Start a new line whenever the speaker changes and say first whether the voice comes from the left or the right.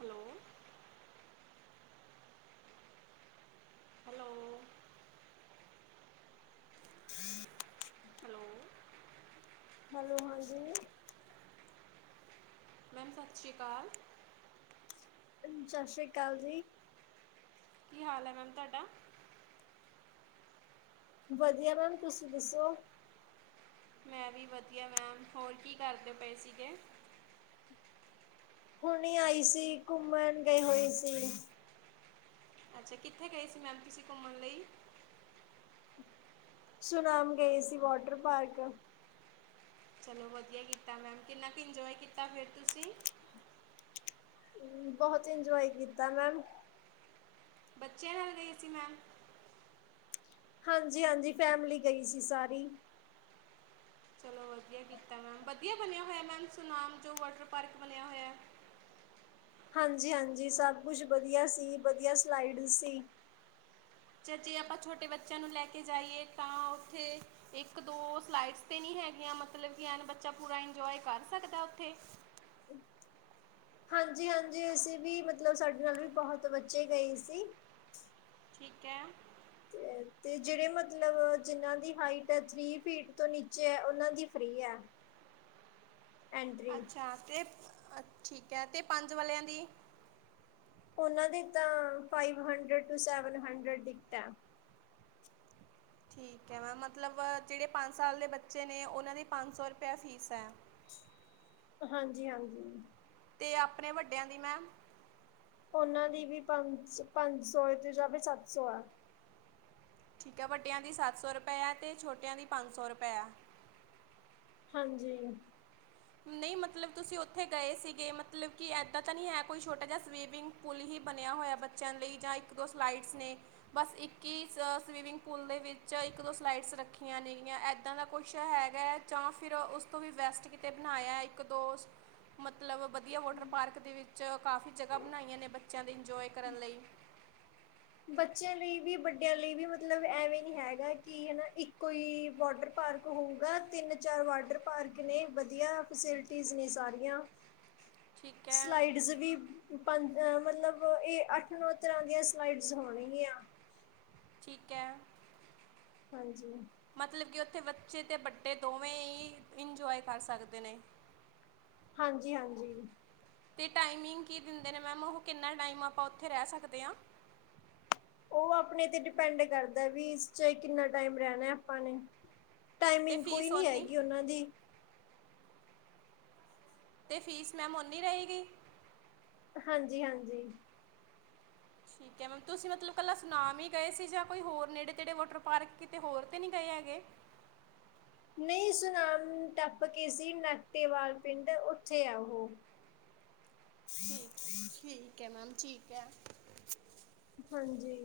right: Hello hello
left: [inaudible]
right: hello
left: hello, ਹਾਂਜੀ।
right: Ma'am ਸਤਿ ਸ਼੍ਰੀ ਅਕਾਲ।
left: ਸਤਿ ਸ਼੍ਰੀ ਅਕਾਲ ਜੀ।
right: ਕੀ ਹਾਲ ਹੈ ਮੈਮ ਤੁਹਾਡਾ?
left: ਵਧੀਆ ਮੈਮ, ਤੁਸੀਂ ਦੱਸੋ?
right: ਮੈਂ ਵੀ ਵਧੀਆ ਮੈਮ, ਹੋਰ ਕੀ ਕਰਦੇ ਪਏ ਸੀਗੇ?
left: ਹੁਣੇ ਆਈ ਸੀ, ਘੁੰਮਣ ਗਏ ਹੋਏ ਸੀ।
right: ਅੱਛਾ। ਕਿੱਥੇ ਗਏ ਸੀ ਮੈਮ ਤੁਸੀਂ ਘੁੰਮਣ ਲਈ?
left: ਸੁਨਾਮ ਗਏ ਸੀ ਵਾਟਰ ਪਾਰਕ।
right: ਚਲੋ ਵਧੀਆ ਕੀਤਾ ਮੈਮ ਕਿੰਨਾ ਕੁ ਇੰਜੋਏ ਕੀਤਾ ਫਿਰ ਤੁਸੀਂ?
left: ਬੋਹਤ ਇੰਜੋਏ ਕੀਤਾ ਮੈਮ
right: ਬੱਚਿਆਂ ਨਾਲ ਗਏ ਸੀ ਮੈਮ?
left: ਹਾਂਜੀ-ਹਾਂਜੀ ਫੈਮਲੀ ਗਈ ਸੀ ਸਾਰੀ।
right: ਚਲੋ ਵਧੀਆ ਕੀਤਾ ਮੈਮ ਵਧੀਆ ਬਣਿਆ ਹੋਇਆ ਮੈਮ ਸੁਨਾਮ ਜੋ ਵਾਟਰ ਪਾਰਕ ਬਣਿਆ ਹੋਇਆ?
left: ਹਾਂਜੀ-ਹਾਂਜੀ ਸਭ ਕੁਛ ਵਧੀਆ ਸੀ ਵਧੀਆ ਸਲਾਈਡ ਸੀ।
right: ਛ ਜੇ ਆਪਾਂ ਛੋਟੇ ਬੱਚਿਆਂ ਨੂੰ ਲੈ ਕੇ ਜਾਈਏ ਤਾਂ ਉੱਥੇ? ਇੱਕ-ਦੋ ਸਲਾਈਡਸ ਤੇ ਨੀ ਹੈਗੀਆਂ ਮਤਲਬ ਕਿ ਬੱਚਾ ਪੂਰਾ ਇੰਜੋਏ ਕਰ ਸਕਦਾ ਉੱਥੇ?
left: ਹਾਂਜੀ-ਹਾਂਜੀ ਅਸੀਂ ਵੀ ਮਤਲਬ ਸਾਡੇ ਨਾਲ ਵੀ ਬਹੁਤ ਬੱਚੇ ਗਏ ਸੀ।
right: ਠੀਕ ਹੈ।
left: ਤੇ
right: [inaudible]
left: ਤੇ ਜਿਹੜੇ ਮਤਲਬ ਜਿਨ੍ਹਾਂ ਦੀ ਹਾਈਟ ਥ੍ਰੀ ਫੀਟ ਤੋਂ ਨੀਚੇ ਏ ਉਹਨਾਂ ਦੀ ਫ੍ਰੀ ਏ।
right: [inaudible]
left: ਐਂਟਰੀ
right: ਹਾ ਤੇ ਠੀਕ ਐ ਤੇ ਪੰਜ ਵਾਲਿਆਂ ਦੀ
left: ਉਹਨਾਂ ਦੀ ਤਾਂ five hundred to seven hundred ticket ਐ।
right: ਠੀਕ ਏ ਮੈਮ ਮਤਲਬ ਜਿਹੜੇ ਪੰਜ ਸਾਲ ਦੇ ਬੱਚੇ ਨੇ ਉਹਨਾਂ ਦੀ ਪੰਜ ਸੌ ਰੁਪਇਆ ਫ਼ੀਸ ਐਂ।
left: ਹਾਂਜੀ-ਹਾਂਜੀ।
right: ਤੇ ਆਪਣੇ ਵੱਡਿਆਂ ਦੀ ਮੈਮ?
left: ਉਹਨਾਂ ਦੀ ਵੀ ਪੰਜ-ਪੰਜ ਸੌ ਤੇ ਜਾਂ ਫ ਸੱਤ ਸੌ ਆ।
right: ਠੀਕ ਐ ਵਾਡੀਆ ਦੀ ਸੱਤ ਸੌ ਰੁਪਏਆ ਤੇ ਛੋਟਿਆਂ ਦੀ ਪੰਜ ਸੌ ਰੁਪਏ ਏ।
left: ਹਾਂਜੀ।
right: ਨਹੀਂ ਮਤਲਬ ਤੁਸੀਂ ਉੱਥੇ ਗਏ ਸੀਗੇ ਮਤਲਬ ਕਿ ਏਦਾਂ ਤਾਂ ਨਹੀਂ ਹੈ ਕੋਈ ਛੋਟਾ ਜਿਹਾ ਸਵੀਮਿੰਗ ਪੂਲ ਹੀ ਬਣਿਆ ਹੋਇਆ ਬ ਬੱਚਿਆਂ ਲਈ ਜਾਂ ਇਕ -ਦੋ ਸਲਾਈਡਸ ਨੇ? ਬਸ ਇੱਕ ਹੀ ਸਵੀਮਿੰਗ ਪੂਲ ਦੇ ਵਿੱਚ ਇੱਕ-ਦੋ ਸਲਾਈਡਸ ਰੱਖੀਆਂ ਨੇਗੀਆਂ ਨੇ। ਇੱਦਾਂ ਦਾ ਕੁਝ ਹੈਗਾ ਜਾਂ ਫੇਰ ਉਸ ਤੋਂ ਵੀ ਬੈਸਟ ਕਿਤੇ ਬਣਾਇਆ ਇੱਕ-ਦੋ ਮਤਲਬ ਵਧੀਆ ਵਾਟਰ ਪਾਰਕ ਦੇ ਵਿੱਚ ਕਾਫੀ ਜਗ੍ਹਾ ਬਣਾਈਆਂ ਨੇ ਬੱਚਿਆਂ ਦੇ ਇੰਜੋਏ ਕਰਨ ਲਈ
left: ਬੱਚਿਆਂ ਲਈ ਵੀ ਵੱਡਿਆਂ ਲਈ ਵੀ ਮਤਲਬ ਐਵੇਂ ਨੀ ਹੈਗਾ ਕਿ ਹਨਾ ਇੱਕੋ ਹੀ ਵਾਟਰ ਪਾਰਕ ਹੋਊਗਾ ਤਿੰਨ-ਚਾਰ ਵਾਟਰ ਪਾਰਕ ਨੇ ਵਧੀਆ ਫੈਸਿਲਿਟੀਜ ਨੇ ਸਾਰੀਆਂ।
right: ਠੀਕ ਹੈ
left: ਸਲਾਈਡਸ ਵੀ ਪਾਨ ਮਤਲਬ ਇਹ ਅੱਠ-ਨੌ ਤਰ੍ਹਾਂ ਦੀਆਂ ਸਲਾਈਡ ਹੋਣਗੀਆਂ।
right: ਠੀਕ ਐ।
left: ਹਾਂਜੀ।
right: ਮਤਲਬ ਕਿ ਉੱਥੇ ਬੱਚੇ ਤੇ ਬਡੇ ਦੋਵੇਂ ਹੀ ਇੰਜੋਏ ਕਰ ਸਕਦੇ ਨੇ। [inaudible]
left: ਹਾਂਜੀ-ਹਾਂਜੀ।
right: ਤੇ ਟਾਈਮਿੰਗ ਕੀ ਦਿੰਦੇ ਨੇ ਮੈਮ ਉਹ ਕਿੰਨਾ ਟਾਈਮ ਆਪਾਂ ਉੱਥੇ ਰਹਿ ਸਕਦੇ ਆਂ?
left: ਉਹ ਆਪਣੇ ਤੇ ਡਿਪੈਂਡ ਕਰਦਾ ਵੀ ਇਸ ਚ ਕਿੰਨਾ ਟਾਈਮ ਰਹਿਣਾ ਆਪਾਂ ਨੇ।
right: ਅਤੇ
left: ਟਾਈਮਿੰਗ ਕੋਈ
right: ਫੀਸ
left: ਨੀ
right: ਓਨੀ
left: ਹੈਗੀ ਓਨਾਂ ਦੀ।
right: ਤੇ ਫ਼ੀਸ ਮੈਮ ਓਨੀ ਰਏਗੀ?
left: ਹਾਂਜੀ-ਹਾਂਜੀ।
right: ਠੀਕ ਏ, ਮੈਮ ਤੁਸੀਂ ਮਤਲਬ ਕੱਲਾ ਸੁਨਾਮ ਈ ਗਏ ਸੀ ਜਾਂ ਕੋਈ ਹੋਰ ਨੇੜੇ-ਤੇੜੇ ਵਾਟਰ ਪਾਰਕ ਕਿਤੇ ਹੋਰ ਤੇ ਨਹੀਂ ਗਏ ਹੈਗੇ?
left: ਨਈ ਸੁਣਾਮ ਟੱਪ ਕੇ ਸੀ ਨਾਟੇਵਾਲ ਪਿੰਡ ਉੱਥੇ ਆ ਓ।
right: ਠੀਕ- ਠੀਕ ਐ ਮੈਮ, ਠੀਕ ਐ।
left: ਹਾਂਜੀ।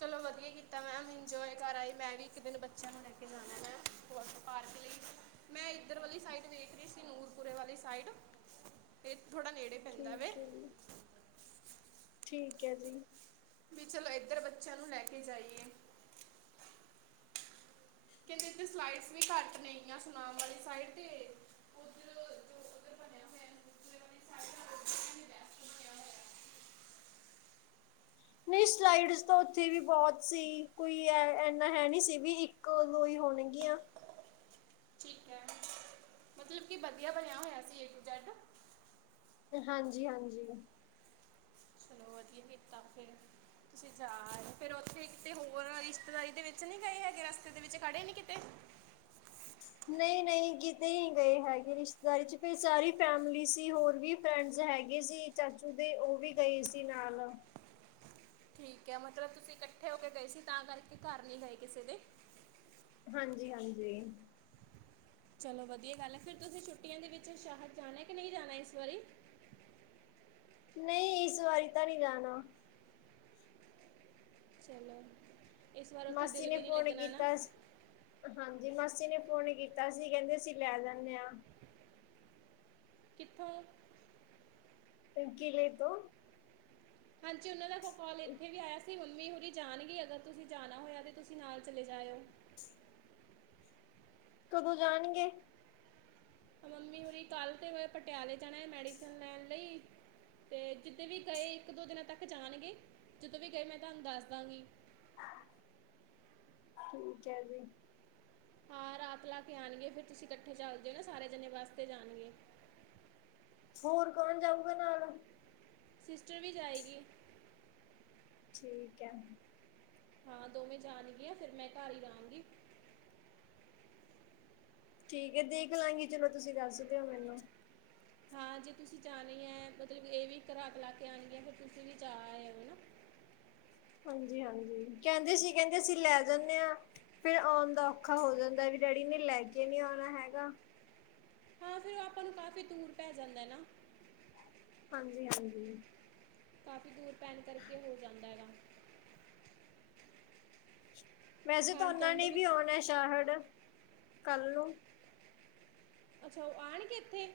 right: ਚਲੋਂ ਵਧੀਆਂ ਕੀਤਾਂ ਮੈਂਮ ਇਨਜੋਏ ਕਰ ਆਏ, ਮੈਂ ਵੀ ਇੱਕ ਦਿਨ ਬੱਚਿਆਂ ਨੂੰ ਲੈ ਕੇ ਜਾਣਾ ਮੈ ਪਾਰਕ ਲਈ, ਮੈਂ ਇੱਧਰ ਵਾਲੀ ਸਾਈਡ ਵੇਖ ਰਹੀ ਸੀ ਨੂਰਪੁਰੇ ਵਾਲੀ ਸਾਈਡ ਤੇ ਥੋੜਾ ਨੇੜੇ ਪੈਂਦਾ ਵੇ
left: ਠੀਕ ਹੈ ਜੀ। ਠੀਕ ਹੈ ਜੀ।
right: ਵੀ ਚਲੋ ਏਧਰ ਬੱਚਿਆਂ ਨੂੰ ਲੈ ਕੇ ਜਾਈਏ ਕਹਿੰਦੇ ਇੱਥੇ ਸਲਾਈਡਸ ਵੀ ਘੱਟ ਨੇ ਹੈਗੀਆ, ਸੁਨਾਮ ਵਾਲੀ ਸਾਈਡ ਤੇ ਉੱਧਰ ਦਾ ਉਹ ਬੈਸਟ ਬਣਿਆ ਹੋਇਆ
left: ਨਹੀਂ ਸਲਾਈਡਸ ਤਾਂ ਉੱਥੇ ਵੀ ਬਹੁਤ ਸੀ, ਕੋਈ ਐਨਾ ਹੈਨੀ ਸੀ ਵੀ ਇੱਕ -ਕ ਦੋ ਈ ਹੋਣਗੀਆਂ।
right: ਠੀਕ ਹੈ ਮਤਲਬ ਵਧੀਆ ਬਣਿਆਂ ਹੋਇਆਂ ਸੀ ਏ ਟੂ ਜੈਡ
left: ਹਾਂਜੀ -ਹਾਂਜੀ।
right: ਕੀ ਕੀਤਾ ਫਿਰ ਤੁਸੀਂ ਜਾ ਆਏਂ, ਫਿਰ ਉੱਥੇ ਕਿਤੇ ਹੋਰ ਰਿਸ਼ਤੇਦਾਰੀ ਦੇ ਵਿੱਚ ਨੀ ਗਏ ਹੈਗੇ, ਰਸਤੇ ਦੇ ਵਿੱਚ ਖੜੇ ਨੀ ਕਿਤੇ
left: ਨਹੀਂ‍- ਨਹੀਂ ਕਿਤੇ ਨੀ ਗਏ ਹੈਗੇ ਰਿਸ਼ਤੇਦਾਰੀ ਚ, ਫਿਰ ਸਾਰੀ ਫੈਮਲੀ ਸੀ ਹੋਰ ਵੀ ਫਰੈਂਡਸ ਹੈਗੇ ਸੀ, ਚਾਚੂ ਦੇ ਓ‌ ਵੀ ਗਏ ਸੀ ਨਾਲ
right: ਠੀਕ ਹੈ ਮਤਲਬ ਤੁਸੀਂ ਇਕੱਠੇ ਹੋ ਕੇ ਗਏ ਸੀ, ਤਾਂ ਕਰਕੇ ਘਰ ਨੀ ਗਏ ਕਿਸੇ ਦੇ
left: ਹਾਂਜੀ -ਹਾਂਜੀ।
right: ਚਲੋਂ ਵਧੀਆਂ ਗੱਲ ਐ, ਫਿਰ ਤੁਸੀਂ ਛੁੱਟੀਆਂ ਦੇ ਵਿੱਚ ਸ਼ਾਹਰ ਜਾਣਾ ਕਿ ਨਹੀਂ ਜਾਣਾ ਇਸ ਵਾਰੀਂ
left: ਨਹੀਂ ਇਸ ਵਾਰੀ ਤਾਂ ਨੀਂ ਜਾਣਾ
right: ਚਲੋ। ਇਸ ਵਾਰ ਉੱਥੇ
left: ਮਾਸੀ
right: ਦਿਲ
left: ਨੇ
right: ਵੀ ਨਹੀਂ
left: ਫ਼ੋਨ
right: ਲੱਗਣਾ ਨਾ
left: ਕੀਤਾ ਹਾਂਜੀ ਮਾਸੀ ਨੇ ਫੋਨ ਕੀਤਾ ਸੀ, ਕਹਿੰਦੇ ਅਸੀਂ ਲੈ ਜਾਂਨੇ ਆ
right: ਕਿੱਥੋਂ
left: [unintelligible] ਤੋਂ
right: ਹਾਂਜੀ ਉਹਨਾਂ ਦਾ ਫ ਕਾਲ ਇੱਥੇ ਵੀ ਆਇਆ ਸੀ, ਮੰਮੀ ਹੁਰੀ ਜਾਣਗੇ ਅਗਰ ਤੁਸੀਂ ਜਾਣਾ ਹੋਇਆ ਤਾਂ ਤੁਸੀਂ ਨਾਲ ਚਲੇ ਜਾਇਓ।
left: ਕਦੋਂ ਜਾਣਗੇ
right: ਮੰਮੀ ਹੁਰੀ ਕੱਲ ਤੇ ਅ ਪਟਿਆਲ਼ੇ ਜਾਣਾ ਐ, ਮੈਡੀਸਨ ਲੈਣ ਲਈ ਅਤੇ ਜਿੱਦੇ ਵੀ ਗਏ ਇੱਕ -ਦੋ ਦਿਨਾਂ ਤੱਕ ਜਾਣਗੇ, ਜਦੋਂ ਵੀ ਗਏ ਮੈਂ ਤੁਹਾਨੂੰ ਦੱਸ ਦਾਂਗੀ
left: ਠੀਕ ਹੈ ਜੀ।
right: ਹਾਂ ਰਾਤ ਲਾ ਕੇ ਆਣਗੇ, ਫਿਰ ਤੁਸੀਂ ਇਕੱਠੇ ਚਲ ਜਿਓ ਨਾ ਸਾਰੇ ਜਣੇ ਬੱਸ ਜਾਣਗੇ
left: ਹੋਰ ਕੌਣ ਜਾਊਗਾ ਨਾਲ
right: ਸਿਸਟਰ ਵੀ ਜਾਏਗੀ
left: ਠੀਕ ਹੈ
right: ਹਾਂ ਦੋਵੇਂ ਜਾਣਗੀਆਂ, ਫਿਰ ਮੈਂ ਘਰ ਹੀ ਰਹਾਗੀ।
left: ਠੀਕ ਐ ਦੇਖ ਲਾਗੀ, ਚਲੋ ਤੁਸੀਂ ਦੱਸ ਦਿਓ ਮੈਨੂੰ
right: ਹਾਂ ਜੇ ਤੁਸੀਂ ਜਾਣੇ ਐ ਮਤਲਬ ਇਹ ਵੀ ਇਕ ਰਾਤ ਲਾ ਕੇ ਆਣਗੇ, ਫਿਰ ਤੁਸੀਂ ਵੀ ਜਾ ਆਇਓ ਹਨਾ
left: ਹਾਂਜੀ- ਹਾਂਜੀ, ਕਹਿੰਦੇ ਸੀ- ਕਹਿੰਦੇ ਅਸੀਂ ਲੈ ਜਾਂਨੇ ਆ ਫਿਰ ਆਉਣ ਦਾ ਔਖਾ ਹੋ ਜਾਂਦਾ ਵੀ, ਡੈਡੀ ਨੇ ਲੈ ਕੇ ਨੀ ਆਉਣਾ ਹੈਗਾ।
right: ਹਾਂ ਫਿਰ ਔ ਆਪਾਂ ਨੂੰ ਕਾਫ਼ੀ ਦੂਰ ਪੈ ਜਾਂਦਾ ਐ ਨਾ।
left: ਹਾਂਜੀ -ਹਾਂਜੀ।
right: ਕਾਫ਼ੀ ਦੂਰ ਪੈਣ ਕਰਕੇ ਹੋ ਜਾਂਦਾ ਹੈਗਾ।
left: ਵੈਸੇ ਤਾਂ
right: ਆਉਣ
left: ਉਹਨਾਂ
right: ਜਾਣ ਦੇ
left: ਨੇ ਵੀ
right: ਵਿੱਚ
left: ਆਉਣਾ ਛਾਹੜ, ਕੱਲ ਨੂੰ।
right: ਅੱਛਾ ਉਹ ਆਣਗੇਂ ਇੱਥੇ।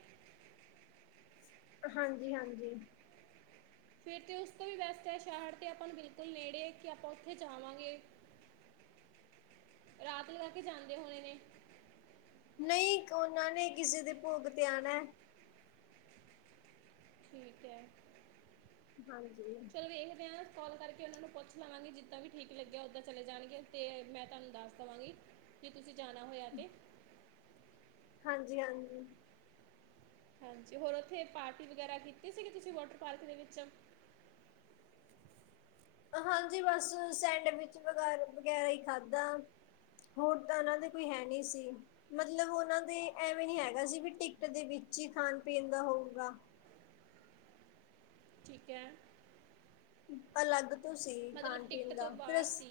left: ਹਾਂਜੀ, ਹਾਂਜੀ।
right: ਫਿਰ ਤਾਂ ਉਸ ਤੋਂ ਵੀ ਬੈਸਟ ਹੈ ਸ਼ਹਿਰ 'ਤੇ ਆਪਾਂ ਨੂੰ ਬਿਲਕੁਲ ਨੇੜੇ ਕਿ ਆਪਾਂ ਉੱਥੇ ਜਾਵਾਂਗੇ। ਰਾਤ ਲਗਾ ਕੇ ਜਾਂਦੇ ਹੋਣੇ ਨੇ।
left: ਨਹੀਂ ਉਹਨਾਂ ਨੇ ਕਿਸੇ ਦੇ ਭੋਗ ਤੇ ਆਣਾ ਏ।
right: ਠੀਕ ਏ।
left: ਹਾਂਜੀ।
right: ਚਲੋ ਵੇਖਦੇ ਹਾਂ ਕੋਲ ਕਰਕੇ ਉਹਨਾਂ ਨੂੰ ਪੁੱਛ ਲਵਾਂਗੇ ਜਿੱਦਾਂ ਵੀ ਠੀਕ ਲੱਗਿਆ ਉੱਦਾਂ ਚਲੇ ਜਾਣਗੇ। ਅਤੇ ਮੈਂ ਤੁਹਾਨੂੰ ਦੱਸ ਦੇਵਾਂਗੀ ਕਿ ਤੁਸੀਂ ਜਾਣਾ ਹੋਇਆ ਤੇ
left: ਹਾਂਜੀ, ਹਾਂਜੀ।
right: ਹਾਂਜੀ ਹੋਰ ਉੱਥੇ ਪਾਰਟੀ ਵਗੈਰਾ ਕੀਤੀ ਸੀਗੀ ਤੁਸੀਂ ਵਾਟਰ ਪਾਰਕ ਦੇ ਵਿੱਚ।
left: ਹਾਂਜੀ ਬਸ ਸੈਂਡਵਿਚ ਵਗ ਵਗੈਰਾ ਹੀ ਖਾਧਾ। ਹੋਰ ਤਾਂ ਉਹਨਾਂ ਦੇ ਕੋਈ ਹੈ ਨਹੀਂ ਸੀ। ਮਤਲਬ ਉਹਨਾਂ ਦੇ ਐਵੇਂ ਨੀ ਹੈਗਾ ਸੀ ਵੀ ਟਿਕਟ ਦੇ ਵਿੱਚ ਹੀ ਖਾਣ ਪੀਣ ਦਾ ਹੋਊਗਾ।
right: ਠੀਕ ਏ।
left: ਅਲੱਗ ਤੋਂ ਸੀ
right: ਮਤਲਬ
left: ਖਾਣ ਪੀਣ
right: ਟਿਕਟ
left: ਦਾ
right: ਤੋਂ
left: ਫਿਰ
right: ਬਾਹਰ
left: ਅਸ
right: ਸੀ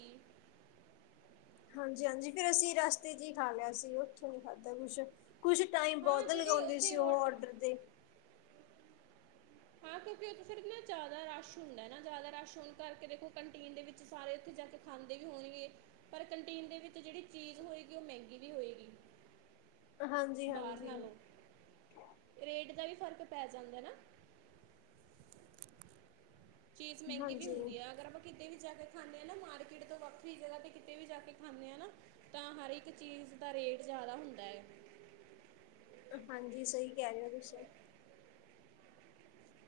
left: ਹਾਂਜੀ -ਹਾਂਜੀ ਫਿਰ ਅਸੀਂ ਰਸਤੇ ਚ ਹੀ ਖਾ ਲਿਆ ਸੀ ਉੱਥੋਂ ਨੀ ਖਾਧਾ ਕੁਛ। ਕੁਝ ਟਾਈਮ
right: ਹਾਂ
left: ਬਹੁਤ
right: ਜਿਹੜੀ
left: ਲਗਾਉਂਦੇ ਸੀ
right: ਉੱਥੇ
left: ਉਹ
right: ਵਾਟਰ
left: ਔਡਰ ਦੇ
right: ਹਾਂ ਕਿਉਂਕਿ ਉੱਥੇ ਸਿਰਫ ਨਾ ਜ਼ਿਆਦਾ ਰਸ਼ ਹੁੰਦਾ ਨਾ ਜ਼ਿਆਦਾ ਰਸ਼ ਹੋਣ ਕਰਕੇ ਦੇਖੋ ਕੰਟੀਨ ਦੇ ਵਿੱਚ ਸਾਰੇ ਉੱਥੇ ਜਾ ਕੇ ਖਾਂਦੇ ਵੀ ਹੋਣਗੇ, ਪਰ ਕੰਟੀਨ ਦੇ ਵਿੱਚ ਜਿਹੜੀ ਚੀਜ਼ ਹੋਏਗੀ ਉਹ ਮਹਿੰਗੀ ਵੀ ਹੋਏਗੀ।
left: ਹਾਂਜੀ
right: ਬਾਹਰ
left: ਹਾਂਜੀ
right: ਨਾਲੋਂ, ਰੇਟ ਦਾ ਵੀ ਫ਼ਰਕ ਪੈ ਜਾਂਦਾ ਨਾ। ਚੀਜ਼ ਮਹਿੰਗੀ ਵੀ
left: ਹਾਂਜੀ
right: ਹੁੰਦੀ ਹੈ ਅਗਰ ਆਪਾਂ, ਕਿਤੇ ਵੀ ਜਾ ਕੇ ਖਾਂਨੇ ਆ ਨਾ, ਮਾਰਕੀਟ ਤੋਂ ਵੱਖਰੀ ਜਗ੍ਹਾ ਤੇ ਕਿਤੇ ਵੀ ਜਾ ਕੇ ਖਾਂਨੇ ਆ ਨਾ, ਤਾਂ ਹਰ ਇੱਕ ਚੀਜ਼ ਦਾ ਰੇਟ ਜ਼ਿਆਦਾ ਹੁੰਦਾ ਹੈ।
left: ਹਾਂਜੀ ਸਹੀ ਕਹਿ ਰਹੇ ਹੋ ਤੁਸੀਂ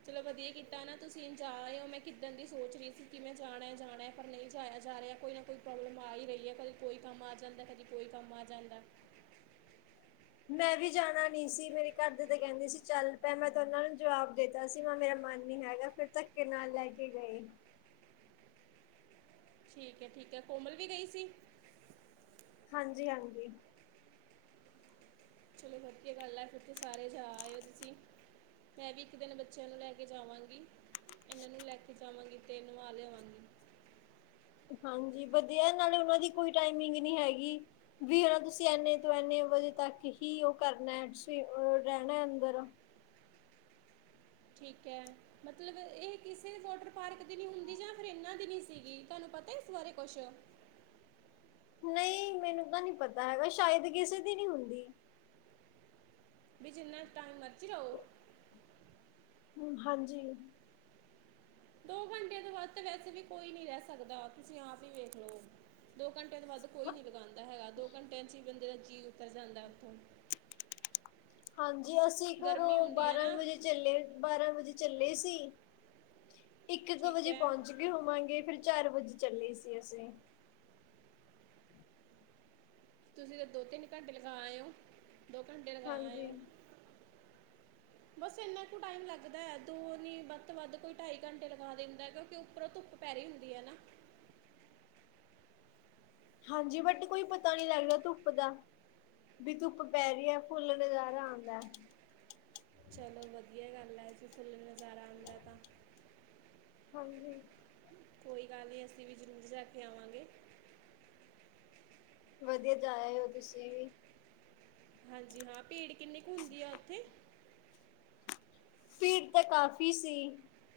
right: ਚਲੋ ਵਧੀਆ ਕੀਤਾ ਨਾ ਤੁਸੀਂ ਜਾ ਰਹੇ ਹੋ ਮੈਂ ਕਿੱਦਣ ਦੀ ਸੋਚ ਰਹੀ ਸੀ ਕਿ ਮੈਂ ਜਾਣਾ ਜਾਣਾ ਪਰ ਨਹੀਂ ਜਾਇਆ ਜਾ ਰਿਹਾ ਕੋਈ ਨਾ, ਕੋਈ ਪ੍ਰੋਬਲਮ ਆ ਹੀ ਰਹੀ ਹੈ ਕਦੇ ਕੋਈ ਕੰਮ ਆ ਜਾਂਦਾ ਕਦੇ ਕੋਈ ਕੰਮ ਆ ਜਾਂਦਾ।
left: ਮੈਂ ਵੀ ਜਾਣਾ ਨੀ ਸੀ ਮੇਰੇ ਘਰ ਦੇ ਤੇ ਕਹਿੰਦੇ ਸੀ ਚੱਲ ਪੈ ਮੈਂ ਤੇ ਉਹਨਾਂ ਨੂੰ ਜਵਾਬ ਦੇ ਤਾ ਸੀ ਮੇਰਾ ਮਨ ਨੀ ਹੈਗਾ ਫਿਰ ਧੱਕੇ ਨਾਲ ਲੈ ਕੇ ਗਏ।
right: ਠੀਕ ਹੈ, ਠੀਕ ਹੈ, ਕੋਮਲ ਵੀ ਗਈ ਸੀ।
left: ਹਾਂਜੀ, ਹਾਂਜੀ।
right: ਚਲੋ ਵਧੀਆ ਗੱਲ ਆ ਫਿਰ ਤੇ ਸਾਰੇ ਜਾ ਆਏ ਓ ਤੁਸੀਂ। ਮੈਂ ਵੀ ਇੱਕ ਦਿਨ ਬੱਚਿਆਂ ਨੂੰ ਲੈ ਕੇ ਜਾਵਾਂਗੀ। ਇਹਨਾਂ ਨੂੰ ਲੈ ਕੇ ਜਾਵਾਂਗੀ ਤੇ ਨਵਾ ਲਿਆਵਾਂਗੀ।
left: ਹਾਂਜੀ ਵਧੀਆ ਨਾਲੇ ਉਹਨਾਂ ਦੀ ਕੋਈ ਟਾਈਮਿੰਗ ਨਹੀਂ ਹੈਗੀ। ਵੀ ਹਨਾ ਤੁਸੀਂ ਐਨੇ ਤੋਂ ਐਨੇ ਵਜੇ ਤੱਕ ਹੀ ਉਹ ਕਰਨਾ ਤੁਸੀਂ ਰਹਿਣਾ ਅੰਦਰ
right: ਠੀਕ ਏ ਮਤਲਬ ਇਹ ਕਿਸੇ ਵਾਟਰ ਪਾਰਕ ਦੀ ਨੀ ਹੁੰਦੀ ਜਾਂ ਫਿਰ ਇਹਨਾਂ ਦੀ ਨੀ ਸੀਗੀ ਤੁਹਾਨੂੰ ਪਤਾ ਇਸ ਬਾਰੇ ਕੁਛ
left: ਨਹੀਂ ਮੈਨੂੰ ਤਾਂ ਨਹੀਂ ਪਤਾ ਹੈਗਾ, ਸ਼ਾਇਦ ਕਿਸੇ ਦੀ ਨਹੀਂ ਹੁੰਦੀ।
right: ਵੀ ਜਿੰਨਾ ਟਾਈਮ ਮਰਜ਼ੀ ਰਹੋ।
left: ਹੂ ਹਾਂਜੀ।
right: ਦੋ ਘੰਟਿਆ ਤੋਂ ਵੱਧ ਵੈਸੇ ਵੀ ਕੋਈ ਨੀ ਰਹਿ ਸਕਦਾ ਤੁਸੀਂ ਆਪ ਹੀ ਵੇਖ ਲਓ। ਦੋ ਘੰਟਿਆਂ ਤੋਂ ਵੱਧ ਕੋਈ
left: ਹਾਂ-
right: ਨਹੀਂ ਲਗਾਉਂਦਾ ਹੈਗਾ ਦੋ ਘੰਟਿਆਂ ਚ ਹੀ ਬੰਦੇ ਦਾ ਜੀਅ ਉਤਰ ਜਾਂਦਾ ਉੱਥੋਂ।
left: ਹਾਂਜੀ ਅਸੀਂ
right: ਗਰਮੀ
left: ਘਰੋਂ
right: ਹੁੰਦੀ ਹੈ
left: ਬਾਰਾਂ
right: ਨਾ
left: ਵਜੇ ਚੱਲੇ, ਬਾਰਾਂ ਵਜੇ ਚੱਲੇ ਸੀ, ਇੱਕ ਕ
right: ਠੀਕ
left: ਵਜੇ
right: ਹੈ
left: ਪਹੁੰਚ ਗੇ ਹੋਵਾਂਗੇ ਫਿਰ ਚਾਰ ਵਜੇ ਚੱਲੇ ਸੀ ਅਸੀਂ।
right: ਤੁਸੀਂ ਤਾਂ ਦੋ ਤਿੰਨ ਘੰਟੇ ਲਗਾ ਆਏ ਓ, ਦੋ ਘੰਟੇ ਲਗਾ ਆਏ
left: ਹਾਂਜੀ,
right: ਓ। ਬਸ ਇੰਨਾ ਕੁ ਟਾਈਮ ਲੱਗਦਾ ਐ ਦੋ ਨੀ ਵੱਧ ਤੋਂ ਵੱਧ ਕੋਈ ਢਾਈ ਘੰਟੇ ਲਗਾ ਦਿੰਦਾ ਕਿਉਂਕਿ ਉੱਪਰੋਂ ਧੁੱਪ ਪੈ ਰੀ ਹੁੰਦੀ ਐ ਨਾ।
left: ਹਾਂਜੀ ਬਟ ਕੋਈ ਪਤਾ ਨੀ ਲੱਗਦਾ ਧੁੱਪ ਦਾ। ਵੀ ਧੁੱਪ ਪੈ ਰੀ ਐ ਫੁੱਲ ਨਜ਼ਾਰਾ ਆਂਦਾ।
right: ਚਲੋ ਵਧੀਆ ਗੱਲ ਐ ਜੇ ਫੁੱਲ ਨਜ਼ਾਰਾ ਆਂਦਾ ਤਾਂ।
left: ਹਾਂਜੀ।
right: ਕੋਈ ਗੱਲ ਨੀ ਅਸੀਂ ਵੀ ਜ਼ਰੂਰ ਜਾ ਕੇ ਆਵਾਂਗੇ।
left: ਵਧੀਆ ਜਾ ਆਏ ਓ ਤੁਸੀਂ ਵੀ।
right: ਹਾਂਜੀ ਹਾਂ ਭੀੜ ਕਿੰਨੀ ਕ ਹੁੰਦੀ ਆ ਉੱਥੇ?
left: ਭੀੜ ਤਾਂ ਕਾਫ਼ੀ ਸੀ।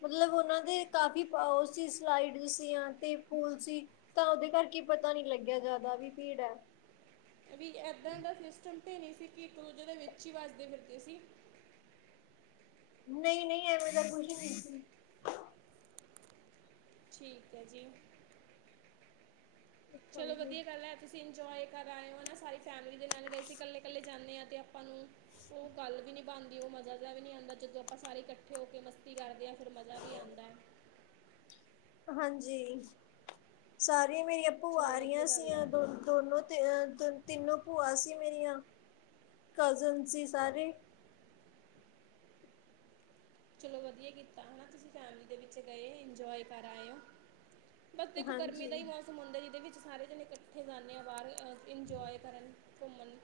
left: ਮਤਲਬ ਉਨਾਂ ਦੇ ਕਾਫੀ ਓ ਸੀ ਸਲਾਈਡ ਸੀ ਆ 'ਤੇ ਪੂਲ ਸੀ ਤਾਂ ਉਦੇ ਕਰਕੇ ਪਤਾ ਨੀ ਲੱਗਿਆ ਜਿਆਦਾ ਵੀ ਭੀੜ ਐ।
right: ਵੀ ਐਦਾ ਦਾ ਸਿਸਟਮ 'ਤੇ ਨੀ ਸੀ ਕਿ ਇੱਕ-ਦੂਜੇ ਦੇ ਵਿੱਚ ਈ ਵੱਜਦੇ ਫਿਰਦੇ ਸੀ।
left: ਨਈ-ਨਈ ਐਵੇਂ ਦਾ ਕੁਛ ਨੀ ਸੀ।
right: ਠੀਕ ਐ ਜੀ। ਚਲੋ
left: ਹਾਂਜੀ
right: ਵਧੀਆ ਗੱਲ ਐ ਤੁਸੀਂ ਇੰਜੋਏ ਕਰ ਆਏ ਓ ਨਾ ਸਾਰੀ ਫੈਮਲੀ ਦੇ ਨਾਲ ਗਏ ਸੀ ਕੱਲੇ-ਕੱਲੇ ਜਾਂਨੇ ਆ 'ਤੇ ਆਪਾਂ ਨੂੰ ਓ ਗੱਲ ਵੀ ਨੀ ਬਣਦੀ ਓ ਮਜ਼ਾ ਜਾ ਵੀ ਨੀ ਆਂਦਾ ਜਦੋਂ ਆਪਾਂ ਸਾਰੇ ਇਕੱਠੇ ਹੋ ਕੇ ਮਸਤੀ ਕਰਦੇ ਆ ਫੇਰ ਮਜ਼ਾ ਵੀ ਆਂਦਾ।
left: ਹਾਂਜੀ, ਸਾਰੀਆਂ ਮੇਰੀਆਂ ਭੂਆਂ
right: ਚਲੋ
left: ਆ ਰੀਆ
right: ਵਧੀਆ ਗੱਲ
left: ਸੀਆ
right: ਹੈ
left: ਦੋ ਦੋਨੋ 'ਤੇ ਅ ਤਨ ਤਿੰਨੋ ਭੂਆਂ ਸੀ ਮੇਰੀਆਂ, ਕਜ਼ਨ ਸੀ ਸਾਰੇ
right: ਚਲੋ ਵਧੀਆ ਕੀਤਾ ਹਨਾ ਤੁਸੀਂ ਫੈਮਿਲੀ ਦੇ ਵਿੱਚ ਗਏ ਇੰਜੋਏ ਕਰ ਆਏ ਓ। ਬਸ ਦੇਖੋ ਗਰਮੀ ਦਾ
left: ਹਾਂਜੀ।
right: ਈ ਮੌਸ ਮ ਹੁੰਦਾ ਜੀਦੇ ਵਿੱਚ ਸਾਰੇ ਜਣੇ ਕੱਠੇ ਜਾਣੇ ਆ ਬਾਰ ਅ ਇੰਜੋਏ ਕਰਨ, ਘੁੰਮਣ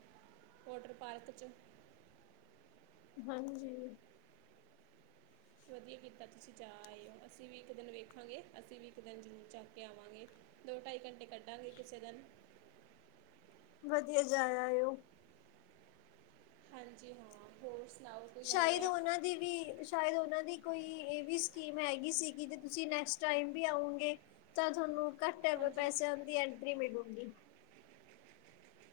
right: ਵੋਟਰ ਪਾਰਕ 'ਚ।
left: ਹਾਂਜੀ।
right: ਵਧੀਆ ਕੀਤਾ ਤੁਸੀਂ ਜਾ ਆਏ ਓ ਅਸੀਂ ਵੀ ਇੱਕ ਦਿਨ ਵੇਖਾਂਗੇ ਅਸੀਂ ਵੀ ਇੱਕ ਦਿਨ ਜ਼ਰੂਰ ਜਾ ਕੇ ਆਵਾਂਗੇ। ਦੋ, ਟਾਈ ਘੰਟੇ ਕੱਢਾਂਗੇ ਕਿਸੇ ਦਿਨ।
left: ਵਧੀਆ ਜਾ ਆਏ ਓ।
right: ਹਾਂਜੀ ਹਾਂ ਹੋਰ ਸੁਣਾਓ? ਕੋਈ
left: ਸ਼ਾਇਦ ਉਨਾ
right: [inaudible]
left: ਸ਼ਾਇਦ ਉਨਾਂ ਦੀ ਕੋਈ ਏ ਵੀ ਸਕੀਮ ਹੈਗੀ ਸੀ ਕੀ ਜੇ ਤੁਸੀਂ ਨੈਕਸਟ ਟਾਈਮ ਵੀ ਆਓਗੇ ਤਾਂ ਥੋਨੂੰ ਕੱਟ
right: ਹਾਂਜੀ
left: ਪੈਸਿਆਂ ਦੀ ਐਂਟਰੀ ਮਿਲੂਗੀ।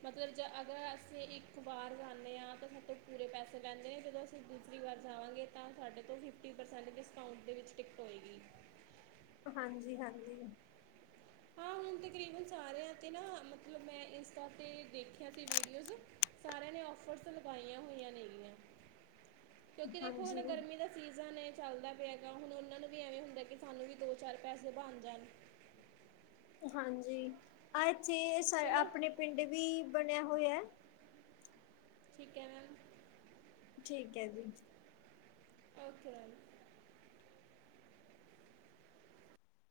right: ਮਤਲਬ ਜ ਅਗਰ ਅਸੀਂ ਇੱਕ ਵਾਰ ਜਾਂਨੇ ਆ ਤਾਂ ਸਾਥੋਂ ਪੂਰੇ ਪੈਸੇ ਲੈਂਦੇ ਨੇ ਜਦੋਂ ਅਸ ਤ ਦੂਸਰੀ ਵਾਰ ਜਾਵਾਂਗੇ ਤਾਂ ਸਾਡੇ ਤੋਂ ਫਿਫਟੀ ਪਰਸੈਂਟ ਡਿਸਕਾਊਟ ਦੇ ਵਿੱਚ ਟਿਕਟ ਹੋਏਗੀ।
left: ਹਾਂਜੀ-ਹਾਂਜੀ।
right: ਹਾਂ ਹੁਣ ਤਕਰੀਬਨ ਸਾਰਿਆਂ 'ਤੇ ਨਾ ਮਤਲਬ ਮੈਂ ਇੰਸਟਾ 'ਤੇ ਦੇਖਿਆ ਸੀ ਵੀਡੀਓਜ਼ ਸਾਰਿਆਂ ਨੇ ਔਫਰਸ ਲਗਾਈਆਂ ਹੋਈਆਂ ਨੇ ਗੀਆ ਕਿਉਂਕਿ ਦੇਖੋ ਹੁਣ
left: ਹਾਂਜੀ,
right: ਗਰਮੀ ਦਾ ਸੀਜ਼ਨ ਏ ਚੱਲਦਾ ਪਿਆ ਗਾ ਹੁਣ ਉਨਾਂ ਨੂੰ ਵੀ ਐਵੇਂ ਹੁੰਦਾ ਕਿ ਸਾਨੂੰ ਵੀ ਦੋ-ਚਾਰ ਪੈਸੇ ਬਣ ਜਾਨ।
left: ਹਾਂਜੀ ਆਏ ਚੇ ਸਾ
right: ਚਲੋ
left: ਆਪਣੇ ਪਿੰਡ ਵੀ ਬਣਿਆ ਹੋਏ ਐ
right: ਠੀਕ ਐ ਮੈਮ।
left: ਠੀਕ ਐ ਜੀ।
right: ਉਥੇ ਆਈ।